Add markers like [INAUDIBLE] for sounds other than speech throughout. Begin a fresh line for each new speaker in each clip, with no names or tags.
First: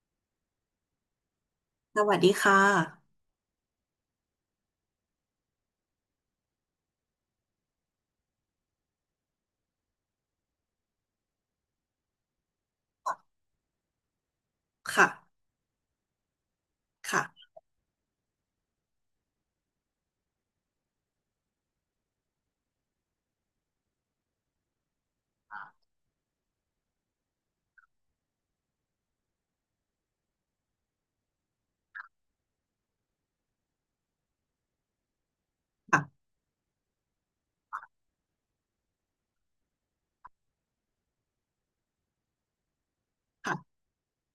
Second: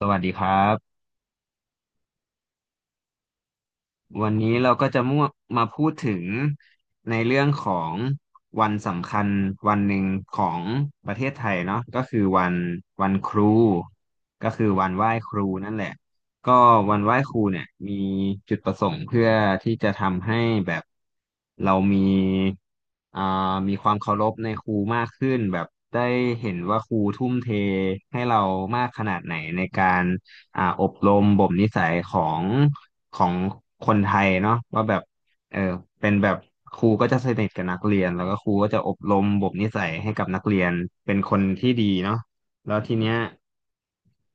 สวัสดีครับ
สวัสดีค่ะ
วันนี้เราก็จะมั่วมาพูดถึงในเรื่องของวันสำคัญวันหนึ่งของประเทศไทยเนาะก็คือวันครูก็คือวันไห
ค่ะ
ว้ครูนั่นแหละก็วันไหว้ครู
ค่ะ
เนี่ยมีจุดประสงค์เพื่อที่จะทำให้แบบเรามีอ่ามีความเคารพในครูมากขึ้นแบบได้เห็นว่าครูทุ่มเทให้เรามากขนาดไหนในการ อบรมบ่มนิสัยของคนไทยเนาะว่าแบบเออเป็น
ค่ะ
แบบครูก็จะสนิทกับนักเรียนแล้วก็ครูก็จะอบรมบ่มนิสัยให้กับนักเรียนเป็นคนที่ดีเนาะแล้วทีเนี้ย
ค่ะ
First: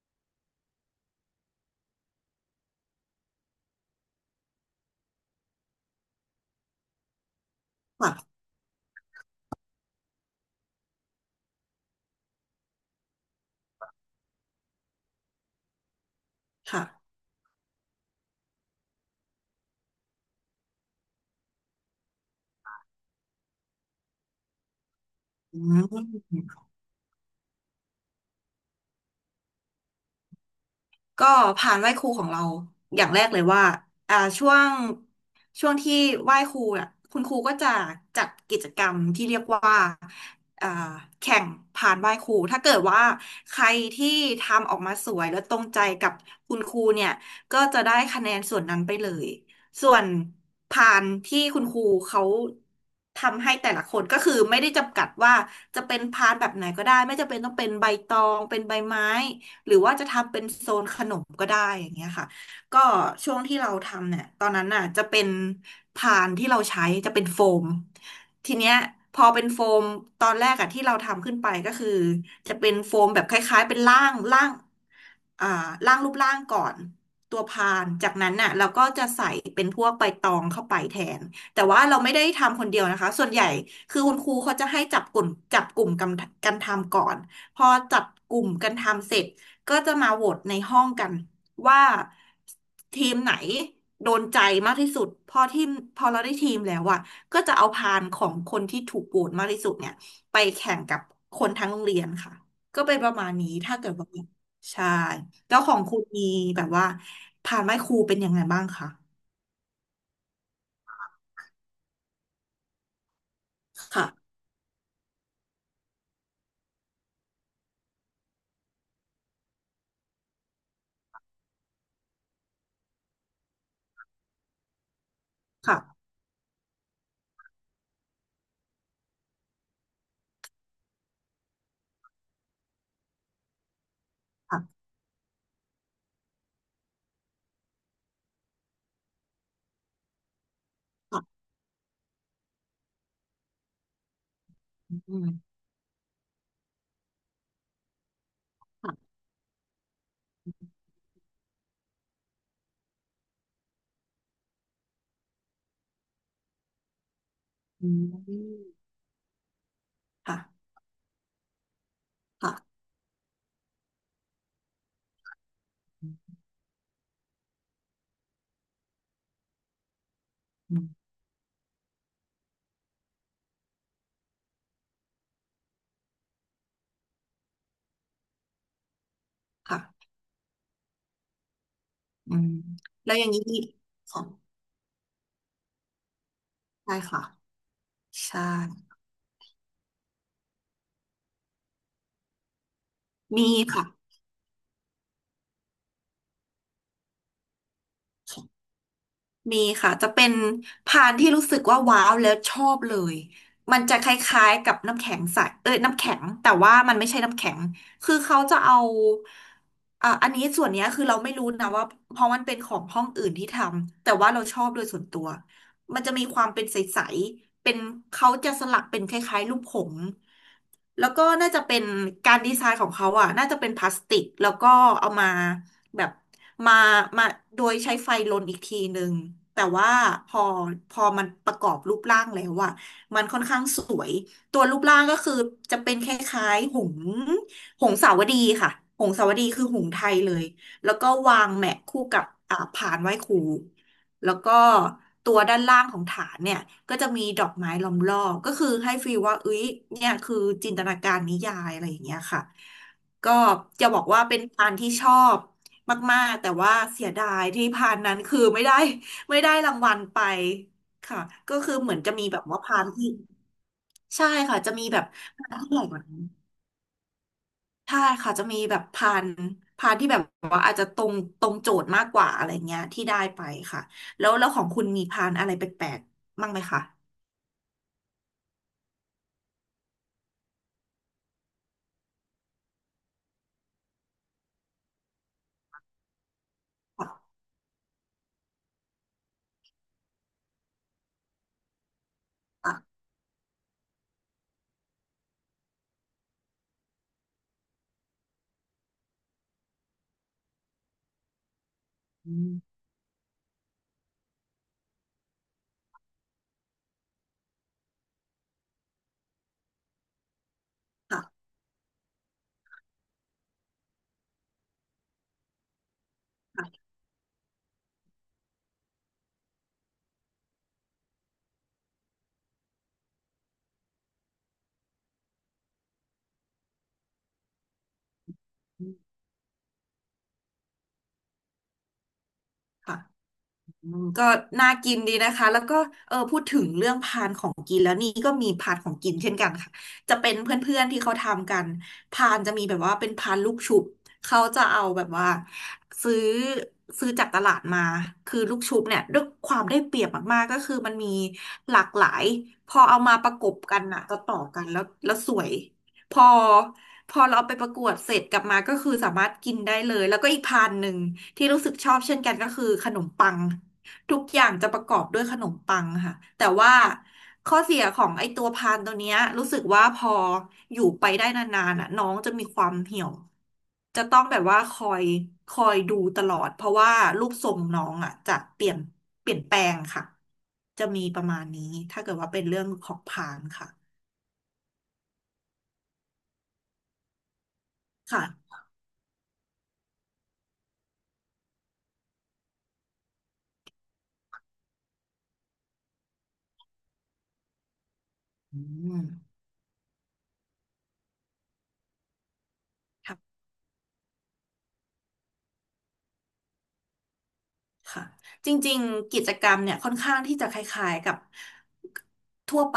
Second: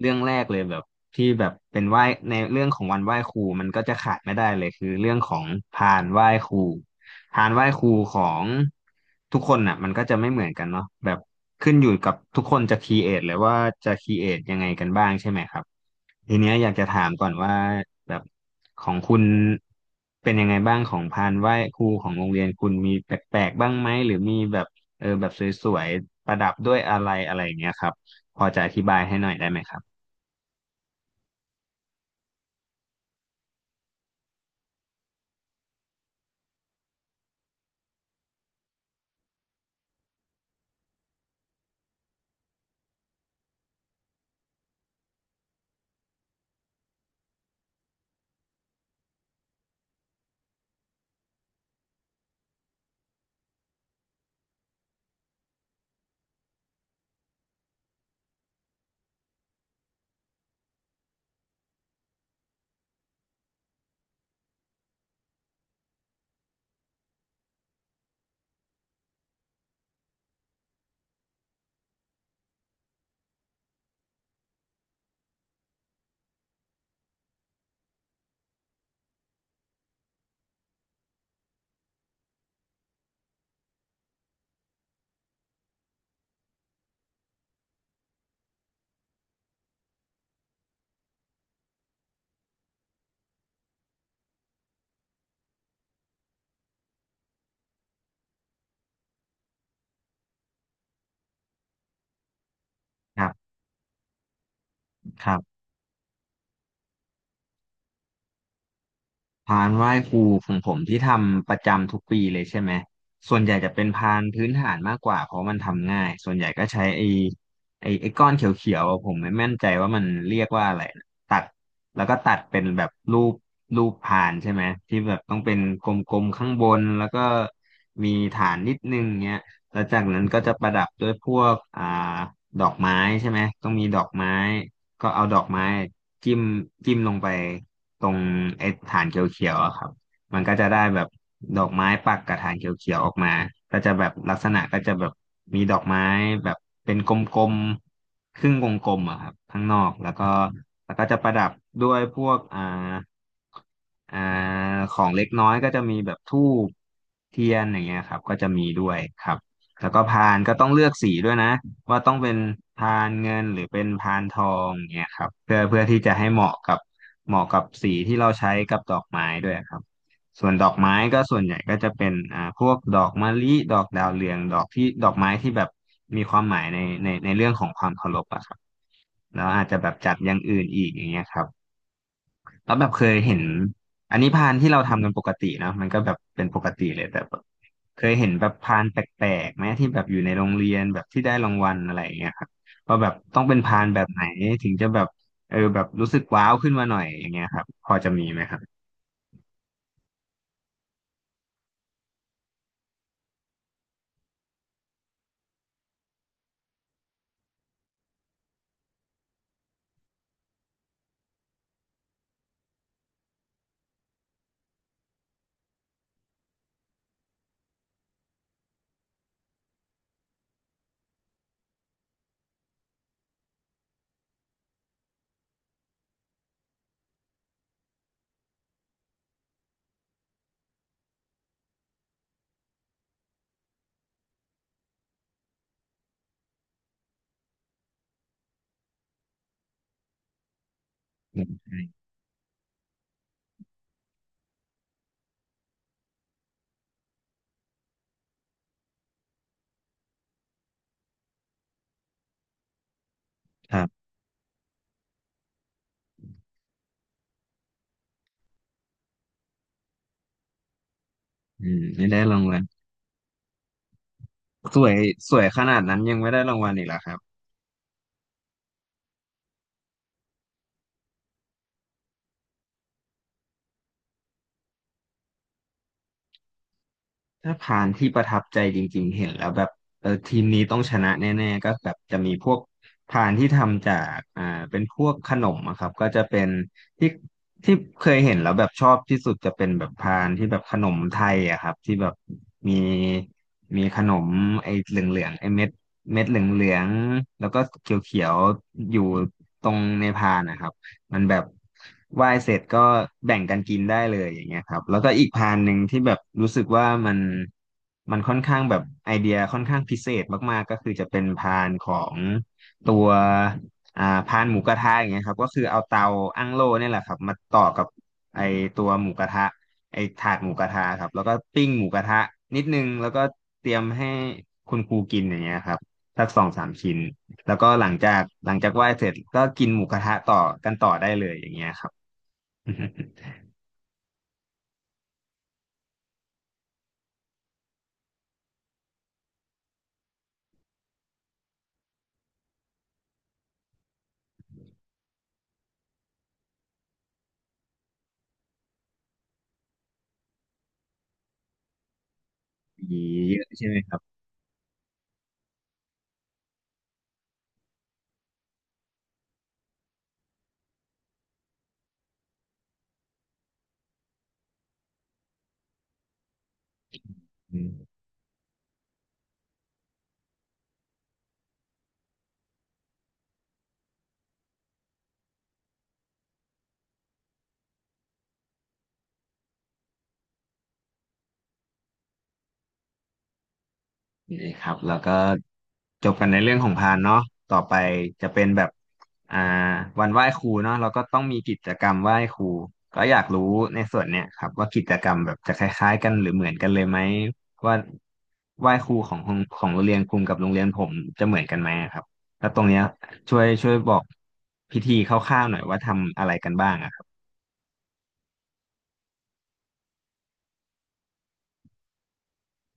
เรื่องแรกเลยแบบที่แบบเป็นไหว้ในเรื่องของวันไหว้ครูมันก็จะขาดไม่ได้เลยคือเรื่องของพานไหว้ครูพานไหว้ครูขอ
ค่ะ
งทุกคนน่ะมันก็จะไม่เหมือนกันเนาะแบบขึ้นอยู่กับทุกคนจะครีเอทเลยว่าจะครีเอทยังไงกันบ้างใช่ไหมครับ ทีเนี้ยอยากจะถาม
ค่ะ
ก่อนว่าแบบของคุณเป็นยังไงบ้างของพานไหว้ครูของโรงเรียนคุณมีแปลกๆบ้างไหมหรือมีแบบเออแบบ
อื
สวยๆประดับ
ม
ด้วยอะไรอะไรอย่างเงี้ยครับพอจะอธิบายให้หน่อยได้ไหมครับ
ก็ผ่านไหว้ครูของเราอย่างแรกเลยว่าช่วงที่ไหว้ครูอ่ะคุณครูก็จะจัดกิจกรรมที่เรียกว่าอ่าแข่งผ่านไหว้ครูถ้าเกิดว่าใครที่ทำออกมาสวยและตรงใจกับคุณครูเนี่ยก็จะได้คะแนนส่วนนั้นไปเลยส่วนผานที่คุณครูเขาทำให้แต่ละคนก็คือไม่ได้จำกัดว่าจะเป็นพานแบบไหนก็ได้ไม่จำเป็นต้องเป็นใบตองเป็นใบไม้ หรือว่าจะทำเป็นโซนขนมก็ได้อย่างเงี้ยค่ะก็ช่วงที่เราทำเนี่ยตอนนั้นน่ะจะเป็นพานที่เราใช้จะเป็นโฟมทีเนี้ยพอเป็นโฟมตอนแรกอะที่เราทำขึ้นไปก็คือจะเป็นโฟมแบบคล้ายๆเป็นล่าง อ่าร่างรูปร่างก่อนตัวพานจากนั้นน่ะเราก็จะใส่เป็นพวกใบตองเข้าไปแทนแต่ว่าเราไม่ได้ทำคนเดียวนะคะส่วนใหญ่คือคุณครูเขาจะให้จับกลุ่มกันทำก่อนพอจับกลุ่มกันทำเสร็จก็จะมาโหวตในห้องกันว่าทีมไหนโดนใจมากที่สุดพอเราได้ทีมแล้วอะก็จะเอาพานของคนที่ถูกโหวตมากที่สุดเนี่ยไปแข่งกับคนทั้งโรงเรียนค่ะก็เป็นประ
ค
มา
รั
ณนี้
บ
ถ้าเกิดว่า ใช่
ครั
แล้ว
บ
ของคุณมีแบบว่าพานไหว้ครูเป็นยังไงบ้างคะ
พานไหว้ครูของผมที่ทำประจำทุกปีเลยใช่ไหมส่วนใหญ่จะเป็นพาน
ค่ะ
พื้นฐานมากกว่าเพราะมันทำง่ายส่วนใหญ่ก็ใช้ไอ้ก้อนเขียวๆอะผมไม่แน่ใจว่ามันเรียกว่าอะไรนะตัดแล้วก็ตัดเป็นแบบรูปพานใช่ไหมที่แบบต้องเป็นก
ค่ะ
ลมๆข้างบนแล้วก็มีฐานนิดนึงเงี้ยแล้วจากนั้นก็จะประดับด้วยพวกดอกไม้ใช่ไหมต้องมีดอกไม้
ค่ะ
ก็เอาดอกไม้จิ้มจิ้มลงไป ตรงไอ้ฐานเขียวๆอะครับ มันก็จะได้แบบ
ค่ะ
ดอกไม้ปักกับฐานเขียวๆออกมาก็จะแบบลักษณะก็จะ
อื
แบบ
ม
มีดอกไม้แบบเป็นกลมๆครึ่งวงกล
ค่ะ
มอะครับข้างนอกแล้วก็จะประดับด้วยพวกอ่าของเล็กน้อยก็จะมีแบบธูปเทียนอย่าง
อื
เงี้ยครับก็จะมี
ม
ด้วยครับแล้วก็พา
ค่ะ
นก็ต้องเลือกสีด้วยนะ ว่าต้องเป็น
ค่ะ
พานเงินหรือเป็นพานทองเนี่ยครับเพื่อที่จะให้เหมาะกับสีที่เราใช้กับดอกไม้ด้วยครับส่วนดอก
อื
ไม้
ม
ก็ส่วนใหญ่ก็จะเป็นพวกดอกมะลิดอกดาวเรืองดอกที่ดอกไม้ที่แบบมีความหมายในเรื่องของความเคารพอะครับแล้วอาจจะ
ค่ะ
แบบจัดอย่างอื่นอีกอย่างเงี้ยครับ
อืม
แล้วแบบเค
แล้
ย
วอย่าง
เห็
นี้
น
มี
อัน
ค่
นี้พานที่เราทำกันปกตินะมันก็แบบเป็นป
ะ
กติ
ใช่
เลยแต่
ค่ะ
แบบเคยเห็น
ใช่
แบบพานแปลกๆไหมที่แบบอยู่ในโรงเรียนแบบที่ได้รางวัลอะไรอย่างเงี้ยครับว่าแบบต้อง
มี
เป็นพา
ค่ะ
นแบบไหนถึงจะแบบเออแบบรู้สึกว้าวขึ้นมาหน่อยอย่างเงี้ยครับพอจะมีไหมครับ
มีค่ะจะเป็นพานที่รู้สึกว่าว้าวแล้วชอบเลย มันจะคล้ายๆกับน้ำแข็งใสเอ้ยน้ำแข็งแต่ว่ามันไม่ใช่น้ำแข็งคือเขาจะเอาอ่ะอันนี้ส่วนเนี้ยคือเราไม่รู้นะว่าเพราะมันเป็นของห้องอื่นที่ทำแต่ว่าเราชอบโดยส่วนตัวมันจะมีความเป็นใสๆเป็นเขาจะสลักเป็นคล้ายๆรูปผงส์แล้วก็น่าจะเป็นการดีไซน์ของเขาอ่ะน่าจะเป็นพลาสติกแล้วก็เอามา แบบมามาโดยใช้ไฟลนอีกทีหนึ่งแต่ว่าพอพอมันประกอบรูปร่างแล้วอะมันค่อนข้างสวยตัวรูปร่างก็คือจะเป็นคล้ายๆหงส์หงสาวดีค่ะหงสาวดีคือหงส์ไทยเลยแล้วก็วา
อื
งแห
ม
มะคู่กับผานไหว้ครูแล้วก็ตัวด้านล่างของฐานเนี่ยก็จะมีดอกไม้ล้อมรอบก็คือให้ฟีลว่าเอ้ยเนี่ยคือจินตนาการนิยายอะไรอย่างเงี้ยค่ะ ก็
ครั
จะบ
บ
อกว่าเป็นพานที่ชอบมากๆแต่ว่าเสียดายที่พานนั้นคือไม่ได้ [LAUGHS] ไม่ได้รางวัลไปค่ะก็
อื
คือ
ม
เหมือน
ไม่
จะ
ได้
มี
รา
แบ
ง
บ
วั
ว่า
ล
พานที่ใช่ค่ะจะ
ส
มี
วย
แบบ
สว
พา
ย
น
ข
ที่ให
นาด
ญ่ก
นั้น
ว่า
ยั
นั้
ง
น
ไม่ได้รางวัลอีกเหรอครับ
ใช่ค่ะจะมีแบบพานที่แบบว่าอาจจะตรงโจทย์มากกว่าอะไรเงี้ยที่ได้ไปค่ะแล้วของคุณมีพานอะไรแปลกๆบ้างไหมคะ
ถ้าผ่านที่ประทับใจจริงๆเห็นแล้วแบบเออทีมนี้ต้องชนะแน่ๆก็แบบจะมีพวกพานที่ทำจากเป็นพวกขนมอะครับก็จะเป็นที่
ค่ะ
ที่เคยเห็นแล้วแบบชอบที่สุดจะเป็นแบบพานที่แบบขนมไทยอะครับที่แบบมี
ค่ะ
มีขนมไอ้เหลืองๆไอ้เม็ดเหลืองๆแล้วก็เขียวๆอยู่ตรงในพานนะครับ มันแบบไหว้
อื
เสร็จ
ม
ก็แบ่งกันกินได้เลยอย่างเงี้ยครับแล้วก็อีกพานหนึ่งที่แบบรู้สึกว่ามันค่อนข้างแบบไอเดียค่อนข้างพิเศษมากๆก็คือจะเป็น
ค่ะ
พานของตัวพานหมูกระทะอย่างเงี้ยครับก็คือเอาเตาอั้งโล่
ค่ะ
เนี่ยแหละครับมาต่อกับไอตัวหมูกระทะไอถาดหมูกระทะครับแล้วก็ปิ้งหมูกระทะนิดนึงแล้วก็เตรียมให้คุณครูกินอย่างเงี้ยครับสักสองสามชิ้น แล้วก็หลังจากไห
อื
ว้เสร็
ม
จก็กินหมูกระทะต่อกันต่อได้เลยอย่างเงี้ยครับ
ค่ะ
[LAUGHS]
อืมก็น่ากินดีนะคะแล้วก็เออพูดถึงเรื่องพานของกินแล้วนี่ก็มีพานของกินเช่นกันค่ะจะเป็นเพื่อนๆที่เขาทำกันพานจะมีแบบว่าเป็นพานลูกชุบเขาจะเอาแบบว่าซื้อจากตลาดมาคือลูกชุบเนี่ยด้วยความได้เปรียบมากๆก็คือมันมีหลากหลายพอเอา
มี
มาประ
เย
ก
อะ
บ
ใช่ไหม
กัน
ครับ
อ่ะจะต่อๆกันแล้วสวยพอพอเราเอาไปประกวดเสร็จกลับมาก็คือสามารถกินได้เลยแล้วก็อีกพานหนึ่งที่รู้สึกชอบเช่นกันก็คือขนมปัง ทุกอย่างจะประกอบด้วยขนมปังค่ะแต่ว่าข้อเสียของไอตัวพานตัวเนี้ยรู้สึกว่าพออยู่ไปได้นานๆอ่ะน้องจะมีความเหี่ยวจะต้องแบบว่าคอยดูตลอดเพราะว่ารูปทรงน้องอ่ะจะเปลี่ยนแปลงค่ะจะมีประมาณนี้ถ้าเกิดว่าเป็นเรื่องของพานค่ะ
นี่ครับแล้วก็จบกันในเรื่องของพานเนาะต่อไปจะเป็น
ค่ะ
แบบอ่าวันไหว้ครูเนาะเราก็ต้องมีกิจกรรมไหว้ครูก็อยากรู้ในส่วนเนี้ยครับว่ากิจกรรมแบบจะคล้ายๆกันหรือเหมือนกันเลยไหมว่า
อื
ไหว้ครู
ม
ของโรงเรียนคุณกับโรงเรียนผมจะเหมือนกันไหมครับแล้วตรงเนี้ยช่วยบอกพิธีคร่าวๆหน่อยว่าทำอะไรกันบ้างอะครับ
ค่ะจริงๆกิจกรรมเนี่ยค่อนข้างที่จะคล้ายๆกับทั่วไป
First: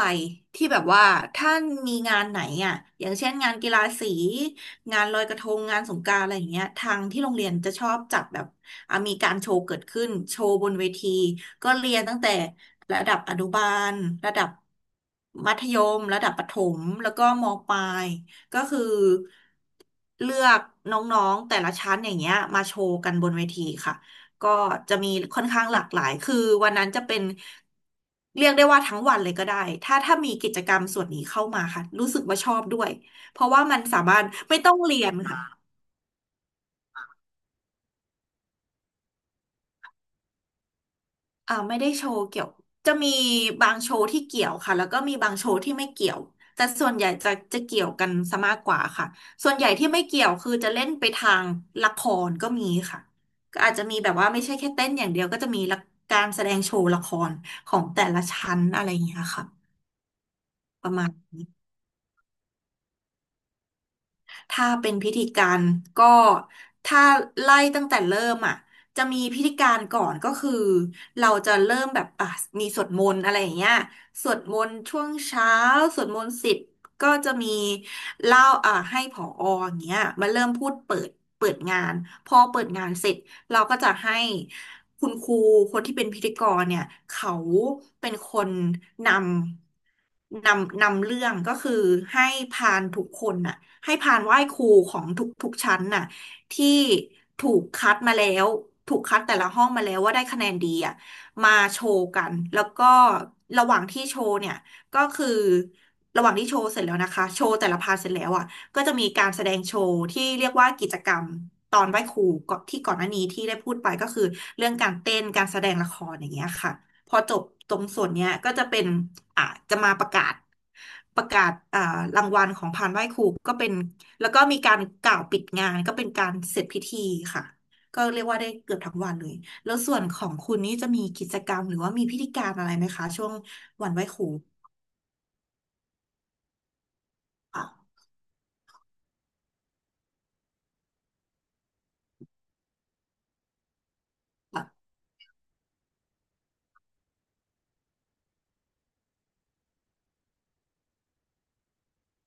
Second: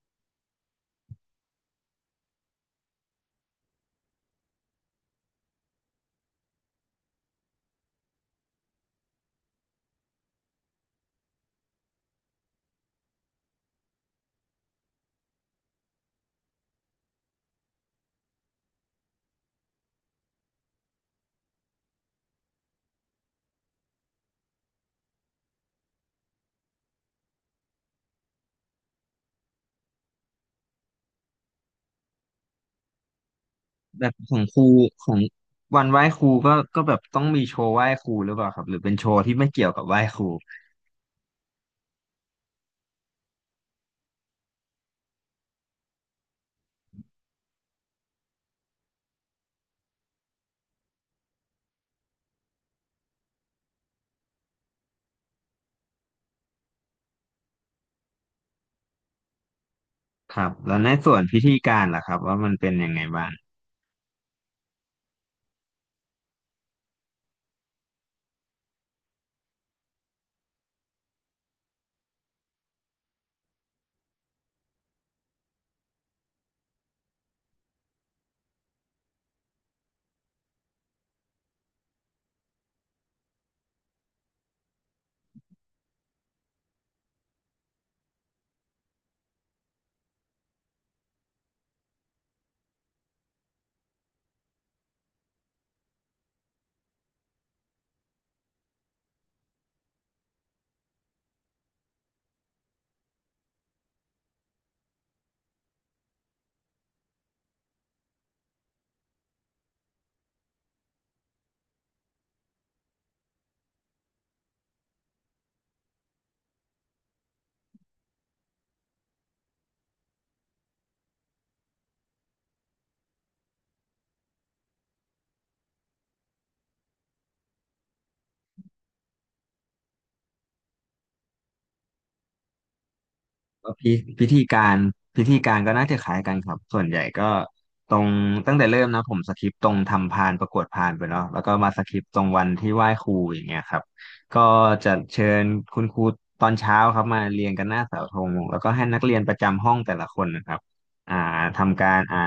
ที่แบบว่าถ้ามีงานไหนอ่ะอย่างเช่นงานกีฬาสีงานลอยกระทงงานสงกรานต์อะไรอย่างเงี้ยทางที่โรงเรียนจะชอบจัดแบบอ่ะมีการโชว์เกิดขึ้นโชว์บนเวทีก็เรียนตั้งแต่ระดับอนุบาลระดับมัธยมระดับประถมแล้วก็มปลายก็คือเลือกน้องๆแต่ละชั้นอย่างเงี้ยมาโชว์กันบนเวทีค่ะ ก็จะมีค่อนข้างหลากหลาย คือวันนั้นจะเป็นเรียกได้ว่าทั้งวันเลยก็ได้ถ้ามีกิจกรรมส่วนนี้เข้ามาค่ะรู้สึกว่าชอบด้วย เพราะว่ามันสา
แบบ
มารถ
ของค
ไม่
รู
ต้องเรี
ข
ย
อ
น
ง
ค่ะ
วันไหว้ครูก็แบบต้องมีโชว์ไหว้ครูหรือเปล่าครับหรือเป็นโชว์ที่ไม่เกี่ยวกับไหว้ครู
ไม่ได้โชว์เกี่ยวจะมีบางโชว์ที่เกี่ยวค่ะแล้วก็มีบางโชว์ที่ไม่เกี่ยวแต่ส่วนใหญ่จะเกี่ยวกันซะมากกว่าค่ะส่วนใหญ่ที่ไม่เกี่ยวคือจะเล่นไปทางละครก็มีค่ะก็อาจจะมีแบบว่าไม่ใช่แค่เต้นอย่างเดียวก็จะมีละการแสดงโชว์ละครของแต่ละชั้นอะไรอย่างเงี้ยค่ะ
ครับแล้ว
ป
ใน
ระมาณ
ส่วนพิธีการล่ะครับว่ามันเป็นยังไงบ้าง
ถ้าเป็นพิธีการก็ถ้าไล่ตั้งแต่เริ่มอ่ะจะมีพิธีการก่อนก็คือเราจะเริ่มแบบอ่ะมีสวดมนต์อะไรอย่างเงี้ยสวดมนต์ช่วงเช้าสวดมนต์สิบก็จะมีเล่าอ่ะให้ผออย่างเงี้ยมาเริ่มพูดเปิดเปิดงานพอเปิดงานเสร็จ เราก็จะให้คุณครูคนที่เป็นพิธีกรเนี่ยเขาเป็นคนนนำเรื่องก็คือให้พานทุกคนน่ะให้พานไหว้ครูของทุกชั้นน่ะที่ถูกคัดมาแล้วถูกคัดแต่ละห้องมาแล้วว่าได้คะแนนดีอ่ะมาโชว์กันแล้วก็ระหว่างที่โชว์เนี่ยก็คือระหว่างที่โชว์เสร็จแล้วนะคะโชว์แต่ละพาร์ทเสร็จแล้วอ่ะ ก็จะมีการแสดงโชว์ที่เรียกว่ากิจกรรมตอนไหว้ครูก็ที่ก่อนหน้านี้ที่ได้พูดไปก็คือเรื่องการเต้นการแสดงละครอย่างเงี้ยค่ะพอจบตรงส่วนเนี้ยก็จะเป็นอ่าจะมาประกาศประกาศรางวัลของพานไหว้ครูก็เป็นแล้วก็มีการกล่าวปิดงานก็เป็นการเสร็จพิธีค่ะก็เรียกว่าได้เกือบทั้งวันเลยแล้วส่วนของคุณนี่จะมีกิจกรรมหรือว่ามีพิธีการอะไรไหมคะช่วง
ก็
วันไหว้ค
พิ
รู
ธีการพิธีการก็น่าจะคล้ายกันครับส่วนใหญ่ก็
ค่ะ
ตรงตั้งแต่เริ่มนะผมสคริปต์ตรงทำพานประกวดพานไปเนาะแล้วก็มาสคริปต์ตรงวันที่ไหว้ครูอย่างเงี้ยครับก็
ค่ะ
จะเชิญคุณครูตอนเช้าครับมาเรียงกันหน้าเสาธงแล้วก็ให้นักเรียนประจำห้องแต่ละคนนะครับอ่าทำการ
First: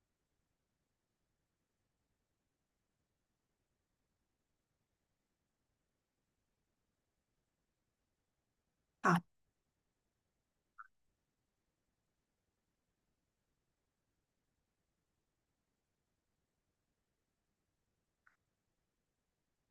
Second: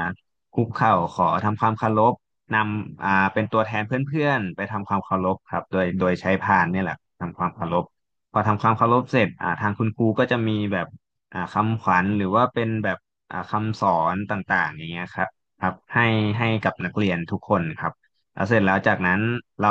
คุกเข่าขอทำความเคารพนำเป็นตัวแทนเพื่อนๆไปทำความเคารพครับโดยใช้พานเนี่ยแหละทำความเคารพพอทำความเคารพเสร็จ
ค่
ทางคุณครูก็จะมีแบบ คำขวัญหรือว่าเป็นแบบคำสอนต่างๆอย่างเงี้ยครับครับให้กับนักเรียนทุกคนครับแล้วเสร็จแล้วจากนั้นเรา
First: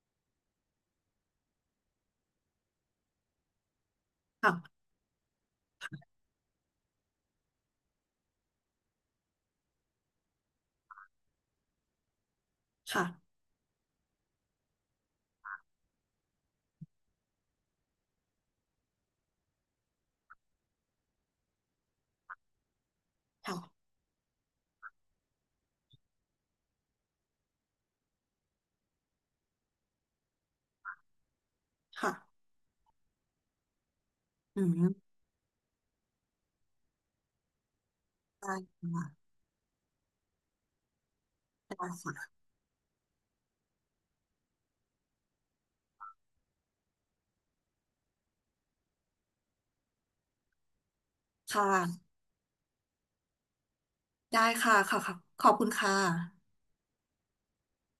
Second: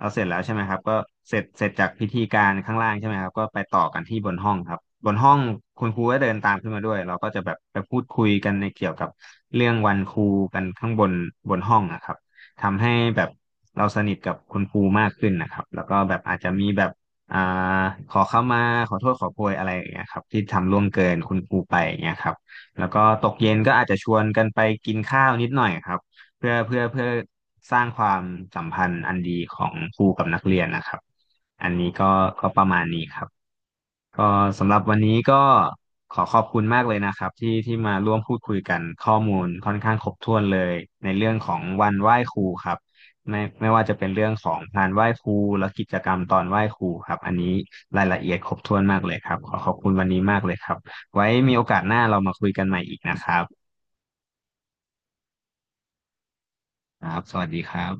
เราเสร็จแล้วใช่ไหมครับก็เสร็จจากพิธีการข้างล่างใช่ไหมครับก็ไปต่อกันที่บน
ะ
ห้องครับบนห้องคุณครูก็เดินตามขึ้นมาด้วยเราก็จะแบบไปพูดคุยกันในเกี่ยวกับเรื่องวันครูกันข้างบนบนห้องนะครับทำให้แบบ
ค่ะ
เราสนิทกับคุณครูมากขึ้นนะครับแล้วก็แบบอาจจะมีแบบ อ่าขอเข้ามาขอโทษขอโพยอะไรอย่างเงี้ยครับที่ทำล่วงเกินคุณครูไปอย่างเงี้ยครับแล้วก็ตกเย็นก็
ค่ะ
อาจจะชวนกันไปกินข้าวนิดหน่อยครับเพื่อสร้างความสัมพันธ์อันดีของครูกับนักเรียนนะครับอันนี้ก็
ค่ะ
ประมาณนี้ครับ ก็
อื
สำหรับวั
ม
นนี้ก็ขอบคุณมากเลยนะครับที่มาร่วมพูดคุ
ได้
ยกันข้อ
ค่ะ
มูลค่อนข้างครบถ้วนเลยในเรื่องของ
ได้ค
วันไหว้
่ะ
ครูครับไม่ว่าจะเป็นเรื่องของงานไหว้ครูและกิจกรรมตอนไหว้ครูครับอันนี้รายละเอียดครบถ้วนมากเลยครับขอขอบคุณวันนี้มากเลยครับไว้มีโอ
ค่
กาสหน้า
ะ
เรามาคุยกันใหม่อีกนะครับ
ได้ค่ะค่ะค่ะ ขอบคุณค่ะ
ครับสวัสดีครับ